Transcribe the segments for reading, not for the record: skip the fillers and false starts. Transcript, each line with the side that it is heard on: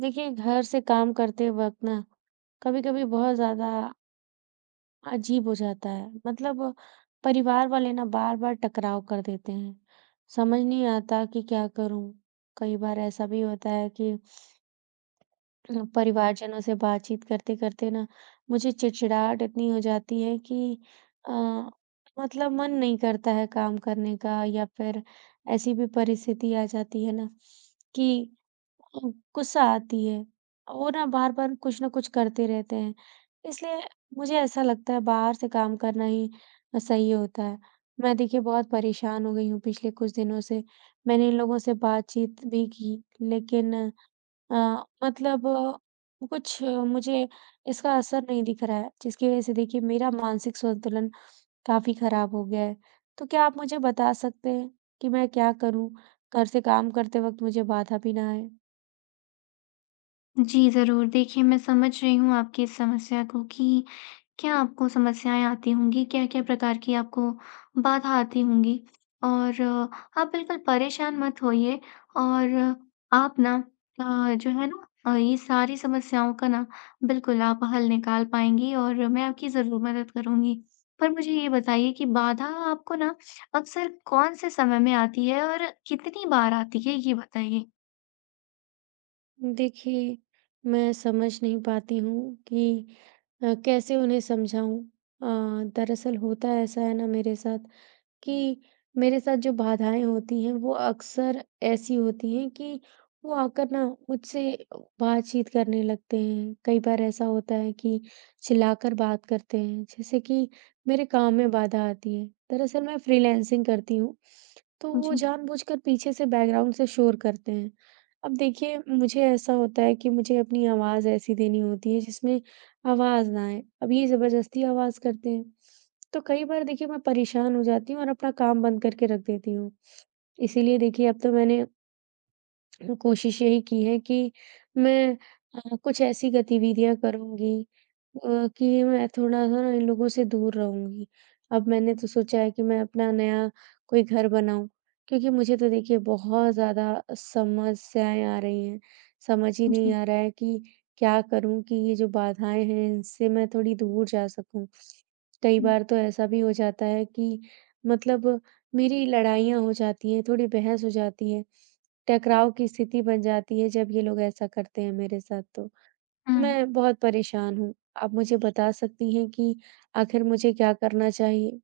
right: देखिए, घर से काम करते वक़्त ना कभी-कभी बहुत ज़्यादा अजीब हो जाता है। मतलब परिवार वाले ना बार-बार टकराव कर देते हैं। समझ नहीं आता कि क्या करूँ? कई बार ऐसा भी होता है कि परिवारजनों से बातचीत करते-करते ना मुझे चिड़चिड़ाहट इतनी हो जाती है कि अ, मतलब मन नहीं करता है काम करने का या फिर ऐसी भी परिस्थिति आ जाती है ना कि हाँ, गुस्सा आती है। वो ना बार-बार कुछ न कुछ करते रहते हैं। इसलिए मुझे ऐसा लगता है बाहर से काम करना ही सही होता है। मैं देखिए बहुत परेशान हो गई हूँ पिछले कुछ दिनों से। मैंने इन लोगों से बातचीत भी की लेकिन अ, मतलब अ, मुझे इसका असर नहीं दिख रहा है जिसकी वज़ह से देखिए मेरा मानसिक संतुलन काफ़ी ख़राब हो गया है। तो क्या आप मुझे बता सकते हैं कि मैं क्या करूँ घर से काम करते वक़्त मुझे बाधा भी ना आए?
left: जी, ज़रूर। देखिए, मैं समझ रही हूँ आपकी इस समस्या को कि क्या आपको समस्याएँ आती होंगी, क्या-क्या प्रकार की आपको बाधा आती होंगी। आप बिल्कुल परेशान मत होइए और अ, आप ना जो है ना ये सारी समस्याओं का ना बिल्कुल आप हल निकाल पाएँगी और मैं आपकी ज़रूर मदद करूँगी। पर मुझे ये बताइए कि बाधा आपको ना अक्सर कौन से समय में आती है और कितनी बार आती है, ये बताइए?
right: देखिए, मैं समझ नहीं पाती हूँ कि कैसे उन्हें समझाऊँ। दरअसल होता ऐसा है ना मेरे साथ कि मेरे साथ जो बाधाएँ होती हैं, वो अक्सर ऐसी होती हैं कि वो आकर ना मुझसे बातचीत करने लगते हैं। कई बार ऐसा होता है कि चिल्लाकर बात करते हैं, जैसे कि मेरे काम में बाधा आती है। दरअसल मैं फ्रीलांसिंग करती हूँ, तो वो
left: जी,
right: जानबूझकर पीछे से बैकग्राउंड से शोर करते हैं। अब देखिए, मुझे ऐसा होता है कि मुझे अपनी आवाज़ ऐसी देनी होती है जिसमें आवाज़ ना आए। अब ये ज़बरदस्ती आवाज़ करते हैं। तो कई बार देखिए मैं परेशान हो जाती हूँ और अपना काम बंद करके रख देती हूँ। इसीलिए देखिए अब तो मैंने कोशिश यही की है कि मैं कुछ ऐसी गतिविधियाँ करूँगी अ, कि मैं थोड़ा-सा ना इन लोगों से दूर रहूँगी। अब मैंने तो सोचा है कि मैं अपना नया कोई घर बनाऊँ, क्योंकि मुझे तो देखिए बहुत ज़्यादा समस्याएँ आ रही हैं। समझ ही नहीं
left: जी।
right: आ रहा है कि क्या करूँ कि ये जो बाधाएँ हैं, इनसे मैं थोड़ी दूर जा सकूँ। कई
left: हुँ,
right: बार तो ऐसा भी हो जाता है कि मतलब मेरी लड़ाइयाँ हो जाती हैं, थोड़ी बहस हो जाती है। टकराव की स्थिति बन जाती है जब ये लोग ऐसा करते हैं मेरे साथ तो।
left: हुँ।
right: मैं बहुत परेशान हूँ, आप मुझे बता सकती हैं कि आखिर मुझे क्या करना चाहिए?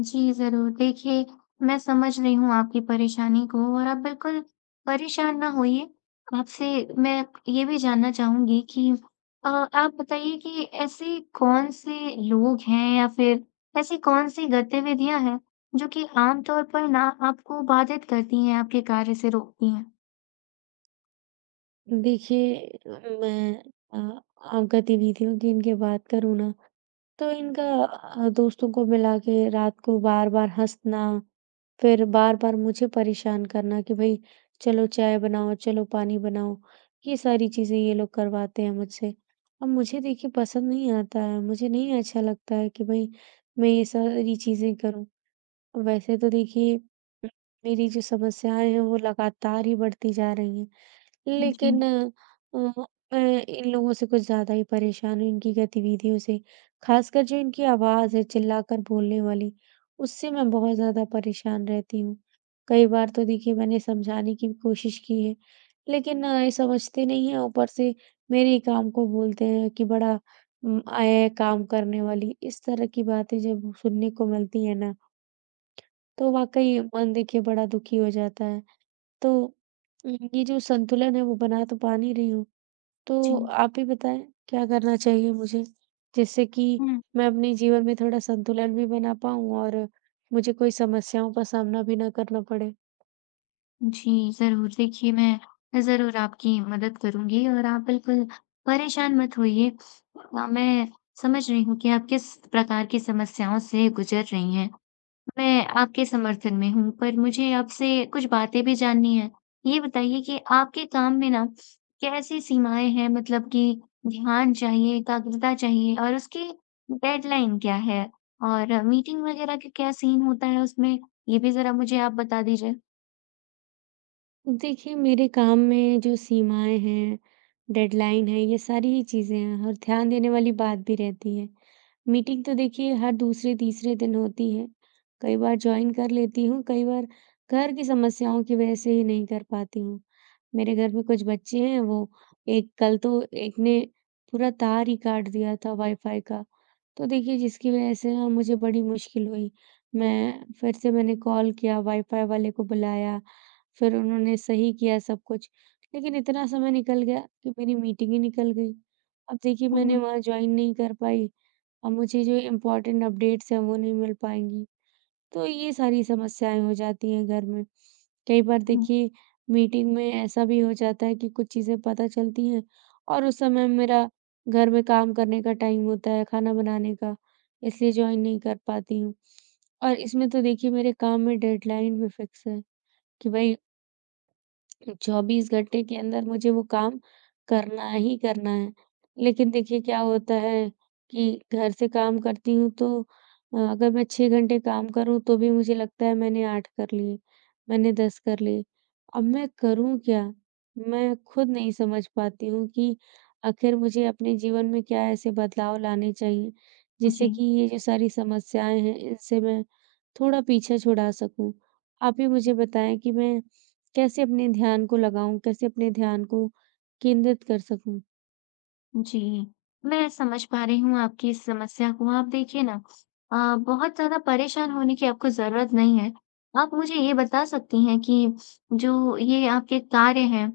left: जी, ज़रूर। देखिए, मैं समझ रही हूँ आपकी परेशानी को और आप बिल्कुल परेशान ना होइए। आपसे मैं ये भी जानना चाहूँगी कि आप बताइए कि ऐसे कौन-से लोग हैं या फिर ऐसी कौन-सी गतिविधियाँ हैं, जो कि आम तौर पर ना आपको बाधित करती हैं, आपके कार्य से रोकती हैं?
right: देखिए, मैं गतिविधियों की इनके बात करूँ ना तो इनका दोस्तों को मिला के रात को बार-बार हँसना, फिर बार-बार मुझे परेशान करना कि भई चलो चाय बनाओ, चलो पानी बनाओ, ये सारी चीज़ें ये लोग करवाते हैं मुझसे। अब मुझे देखिए पसंद नहीं आता है, मुझे नहीं अच्छा लगता है कि भई मैं ये सारी चीज़ें करूँ। वैसे तो देखिए मेरी जो समस्याएँ हैं वो लगातार ही बढ़ती जा रही हैं।
left: जी,
right: लेकिन मैं इन लोगों से कुछ ज़्यादा ही परेशान हूँ, इनकी गतिविधियों से। खासकर जो इनकी आवाज़ है चिल्लाकर बोलने वाली, उससे मैं बहुत ज़्यादा परेशान रहती हूँ। कई बार तो देखिए मैंने समझाने की भी कोशिश की है, लेकिन ये समझते नहीं हैं, ऊपर से मेरे ही काम को बोलते हैं कि बड़ा आया है काम करने वाली। इस तरह की बातें जब सुनने को मिलती हैं ना, तो वाक़ई मन देखिए बड़ा दुखी हो जाता है। तो ये जो संतुलन है वो बना तो पा नहीं रही हूँ।
left: जी।
right: तो आप ही बताएँ क्या करना चाहिए मुझे? जिससे कि
left: हुँ।
right: मैं अपने जीवन में थोड़ा संतुलन भी बना पाऊँ और मुझे कोई समस्याओं का सामना भी ना करना पड़े।
left: जी, ज़रूर। देखिए, मैं ज़रूर आपकी मदद करूँगी और आप बिल्कुल परेशान मत होइए। मैं समझ रही हूँ कि आप किस प्रकार की समस्याओं से गुज़र रही हैं। मैं आपके समर्थन में हूँ, पर मुझे आपसे कुछ बातें भी जाननी हैं। ये बताइए कि आपके काम में ना कैसी सीमाएँ हैं? मतलब कि ध्यान चाहिए, एकाग्रता चाहिए और उसकी डेडलाइन क्या है? और मीटिंग वग़ैरह का क्या सीन होता है उसमें? ये भी ज़रा मुझे आप बता दीजिए।
right: देखिए मेरे काम में जो सीमाएँ हैं, डेडलाइन है, ये सारी ही चीज़ें हैं और ध्यान देने वाली बात भी रहती है। मीटिंग तो देखिए हर दूसरे-तीसरे दिन होती है। कई बार जॉइन कर लेती हूँ, कई बार घर की समस्याओं की वजह से ही नहीं कर पाती हूँ। मेरे घर में कुछ बच्चे हैं, वो एक कल तो एक ने पूरा तार ही काट दिया था वाईफ़ाई का। तो देखिए जिसकी वजह से ना मुझे बड़ी मुश्किल हुई। मैं फिर से मैंने कॉल किया, वाईफ़ाई वाले को बुलाया, फिर उन्होंने सही किया सब कुछ। लेकिन इतना समय निकल गया कि मेरी मीटिंग ही निकल गई। अब देखिए मैंने
left: हुँ।
right: वहाँ जॉइन नहीं कर पाई और मुझे जो इम्पोर्टेंट अपडेट्स हैं वो नहीं मिल पाएँगी। तो ये सारी समस्याएँ हो जाती हैं घर में। कई बार देखिए मीटिंग में ऐसा भी हो जाता है कि कुछ चीज़ें पता चलती हैं और उस समय मेरा घर में काम करने का टाइम होता है, खाना बनाने का, इसलिए जॉइन नहीं कर पाती हूँ। और इसमें तो देखिए मेरे काम में डेडलाइन भी फिक्स है कि भई 24 घंटे के अंदर मुझे वो काम करना ही करना है। लेकिन देखिए क्या होता है कि घर से काम करती हूँ तो अगर मैं 6 घंटे काम करूँ तो भी मुझे लगता है मैंने 8 कर लिए, मैंने 10 कर लिए। अब मैं करूँ क्या? मैं खुद नहीं समझ पाती हूँ कि आखिर मुझे अपने जीवन में क्या ऐसे बदलाव लाने चाहिए
left: जी,
right: जिससे कि ये जो सारी समस्याएँ हैं इनसे मैं थोड़ा पीछा छुड़ा सकूँ। आप ही मुझे बताएँ कि मैं कैसे अपने ध्यान को लगाऊँ, कैसे अपने ध्यान को केंद्रित कर सकूँ।
left: जी। मैं समझ पा रही हूँ आपकी इस समस्या को। आप देखिए ना बहुत ज़्यादा परेशान होने की आपको ज़रूरत नहीं है। आप मुझे ये बता सकती हैं कि जो ये आपके कार्य हैं,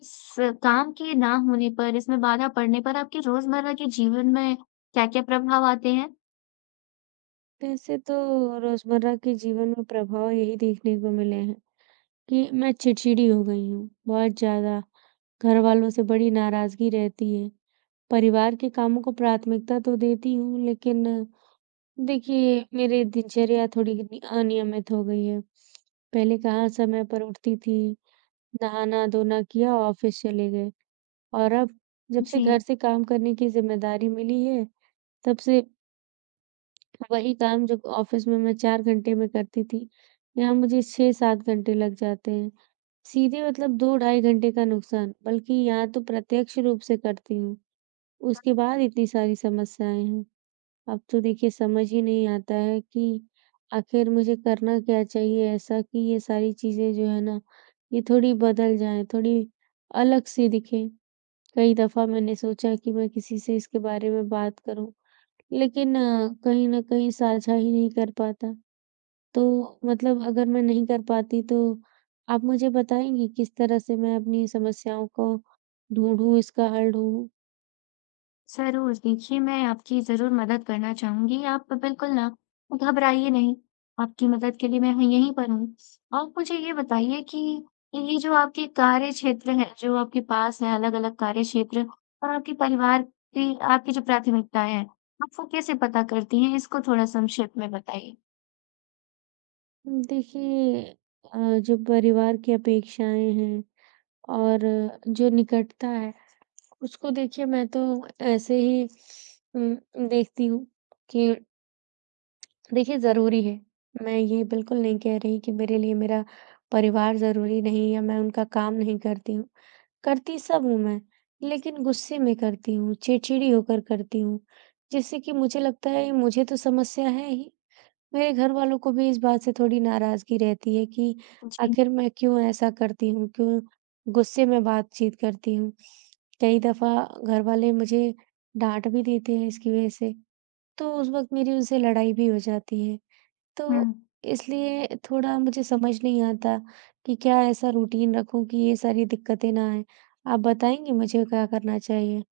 left: इस काम के ना होने पर, इसमें बाधा पड़ने पर आपके रोज़मर्रा के जीवन में क्या-क्या प्रभाव आते हैं?
right: वैसे तो रोज़मर्रा के जीवन में प्रभाव यही देखने को मिले हैं कि मैं चिड़चिड़ी हो गई हूँ, बहुत ज़्यादा। घरवालों से बड़ी नाराज़गी रहती है। परिवार के कामों को प्राथमिकता तो देती हूँ, लेकिन देखिए मेरी दिनचर्या थोड़ी कितनी अनियमित हो गई है। पहले कहाँ समय पर उठती थी, नहाना-धोना किया, ऑफ़िस चले गए और अब जब से
left: जी।
right: घर से काम करने की ज़िम्मेदारी मिली है, तब से वही काम जो ऑफिस में मैं 4 घंटे में करती थी, यहाँ मुझे 6-7 घंटे लग जाते हैं। सीधे मतलब 2 ढाई घंटे का नुकसान, बल्कि यहाँ तो प्रत्यक्ष रूप से करती हूँ, उसके बाद इतनी सारी समस्याएँ हैं। अब तो देखिए समझ ही नहीं आता है कि आखिर मुझे करना क्या चाहिए ऐसा कि ये सारी चीज़ें जो है ना, ये थोड़ी बदल जाएँ, थोड़ी अलग-सी दिखें। कई दफ़ा मैंने सोचा कि मैं किसी से इसके बारे में बात करूँ, लेकिन कहीं न कहीं साझा ही नहीं कर पाता। तो मतलब अगर मैं नहीं कर पाती तो आप मुझे बताएँगी किस तरह से मैं अपनी समस्याओं को ढूँढूँ, इसका हल ढूँढूँ?
left: ज़रूर, देखिए मैं आपकी ज़रूर मदद करना चाहूँगी, आप बिल्कुल ना घबराइए नहीं, आपकी मदद के लिए मैं ह यहीं पर हूँ। आप मुझे ये बताइए कि ये जो आपके कार्यक्षेत्र हैं, जो आपके पास हैं अलग-अलग कार्यक्षेत्र और आपके परिवार की आपकी जो प्राथमिकताएँ हैं, आप वो कैसे पता करती हैं? इसको थोड़ा संक्षेप में बताइए?
right: देखिए जो परिवार की अपेक्षाएँ हैं और जो निकटता है, उसको देखिए मैं तो ऐसे ही उम, देखती हूँ कि देखिए ज़रूरी है। मैं ये बिल्कुल नहीं कह रही कि मेरे लिए मेरा परिवार ज़रूरी नहीं या मैं उनका काम नहीं करती हूँ। करती सब हूँ मैं, लेकिन गुस्से में करती हूँ, चिड़चिड़ी होकर करती हूँ, जिससे कि मुझे लगता है ये मुझे तो समस्या है ही, मेरे घरवालों को भी इस बात से थोड़ी नाराज़गी रहती है कि
left: जी।
right: आखिर मैं क्यों ऐसा करती हूँ, क्यों गुस्से में बातचीत करती हूँ। कई दफ़ा घरवाले मुझे डाँट भी देते हैं इसकी वजह से, तो उस वक़्त मेरी उनसे लड़ाई भी हो जाती है। तो
left: हुँ।
right: इसलिए थोड़ा मुझे समझ नहीं आता कि क्या ऐसा रूटीन रखूं कि ये सारी दिक्कतें ना आए। आप बताएँगे मुझे क्या करना चाहिए?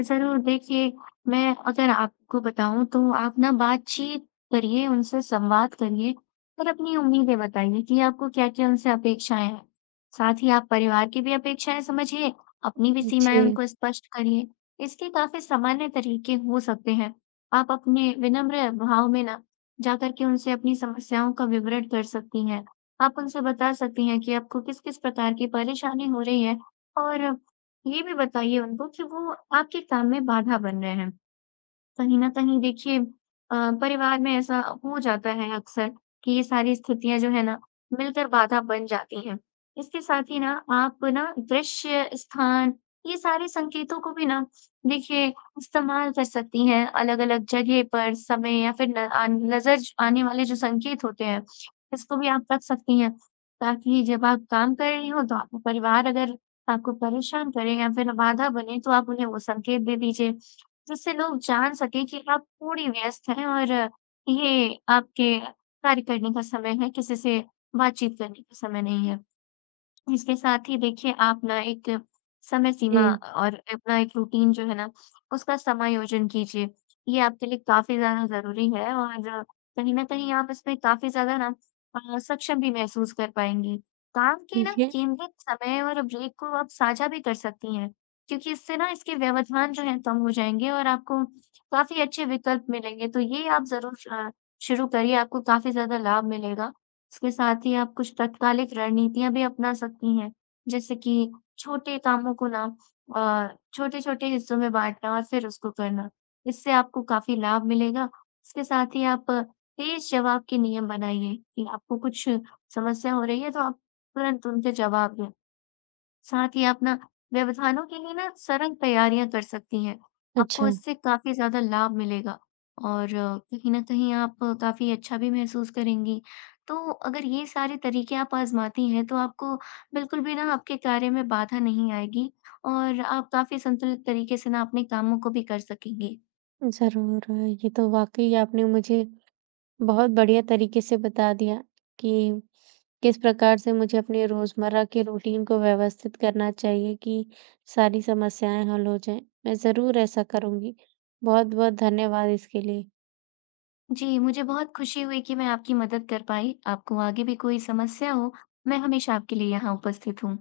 left: ज़रूर, देखिए मैं अगर आपको बताऊँ तो आप ना बातचीत करिए, उनसे संवाद करिए और अपनी उम्मीदें बताइए कि आपको क्या-क्या उनसे अपेक्षाएँ हैं। साथ ही आप परिवार की भी अपेक्षाएँ समझिए, अपनी भी सीमाएँ
right: जी,
left: उनको स्पष्ट करिए। इसके काफ़ी सामान्य तरीके हो सकते हैं। आप अपने विनम्र भाव में ना जाकर के उनसे अपनी समस्याओं का विवरण कर सकती हैं। आप उनसे बता सकती हैं कि आपको किस-किस प्रकार की परेशानी हो रही है और ये भी बताइए उनको कि वो आपके काम में बाधा बन रहे हैं। कहीं न कहीं देखिए अ, परिवार में ऐसा हो जाता है अक्सर कि ये सारी स्थितियाँ जो है ना, मिलकर बाधा बन जाती हैं। इसके साथ ही ना आप ना दृश्य, स्थान, ये सारे संकेतों को भी ना देखिए इस्तेमाल कर सकती हैं, अलग-अलग जगह पर, समय या फिर न अ, नज़र आने वाले जो संकेत होते हैं, इसको भी आप रख सकती हैं। ताकि जब आप काम कर रही हो तो आपका परिवार अगर आपको परेशान करे या फिर बाधा बने, तो आप उन्हें वो संकेत दे दीजिए। जिससे लोग जान सकें कि आप थोड़ी व्यस्त हैं और ये आपके कार्य करने का समय है, किसी से बातचीत करने का समय नहीं है। इसके साथ ही देखिए आप ना एक समय सीमा
right: जी,
left: और अपना एक रूटीन जो है ना उसका समायोजन कीजिए। ये आपके लिए काफ़ी ज़्यादा ज़रूरी है और कहीं न कहीं आप इसमें काफ़ी ज़्यादा ना सक्षम भी महसूस कर पाएँगी। काम के ना
right: ठीक है।
left: केंद्रित समय और ब्रेक को आप साझा भी कर सकती हैं, क्योंकि इससे ना इसके व्यवधान जो हैं कम हो जाएँगे और आपको काफ़ी अच्छे विकल्प मिलेंगे। तो ये आप ज़रूर शुरू करिए, आपको काफ़ी ज़्यादा लाभ मिलेगा। इसके साथ ही आप कुछ तात्कालिक रणनीतियाँ भी अपना सकती हैं, जैसे कि छोटे कामों को ना अ, छोटे-छोटे हिस्सों में बाँटना और फिर उसको करना। इससे आपको काफ़ी लाभ मिलेगा। इसके साथ ही आप तेज़ जवाब के नियम बनाइए कि आपको कुछ समस्या हो रही है, तो आप तुरंत उनके जवाब दें। साथ ही आप ना व्यवधानों के लिए ना सरल तैयारियां कर सकती हैं। आपको
right: अच्छा,
left: इससे काफ़ी ज़्यादा लाभ मिलेगा और कहीं न कहीं आप काफ़ी अच्छा भी महसूस करेंगी। तो अगर ये सारे तरीके आप आज़माती हैं तो आपको बिल्कुल भी ना आपके कार्य में बाधा नहीं आएगी और आप काफ़ी संतुलित तरीके से ना अपने कामों को भी कर सकेंगी।
right: ज़रूर। ये तो वाक़ई आपने मुझे बहुत बढ़िया तरीके से बता दिया कि किस प्रकार से मुझे अपने रोज़मर्रा के रूटीन को व्यवस्थित करना चाहिए कि सारी समस्याएँ हल हो जाएँ। मैं ज़रूर ऐसा करूँगी। बहुत-बहुत धन्यवाद इसके लिए।
left: जी, मुझे बहुत खुशी हुई कि मैं आपकी मदद कर पाई। आपको आगे भी कोई समस्या हो, मैं हमेशा आपके लिए यहाँ उपस्थित हूँ।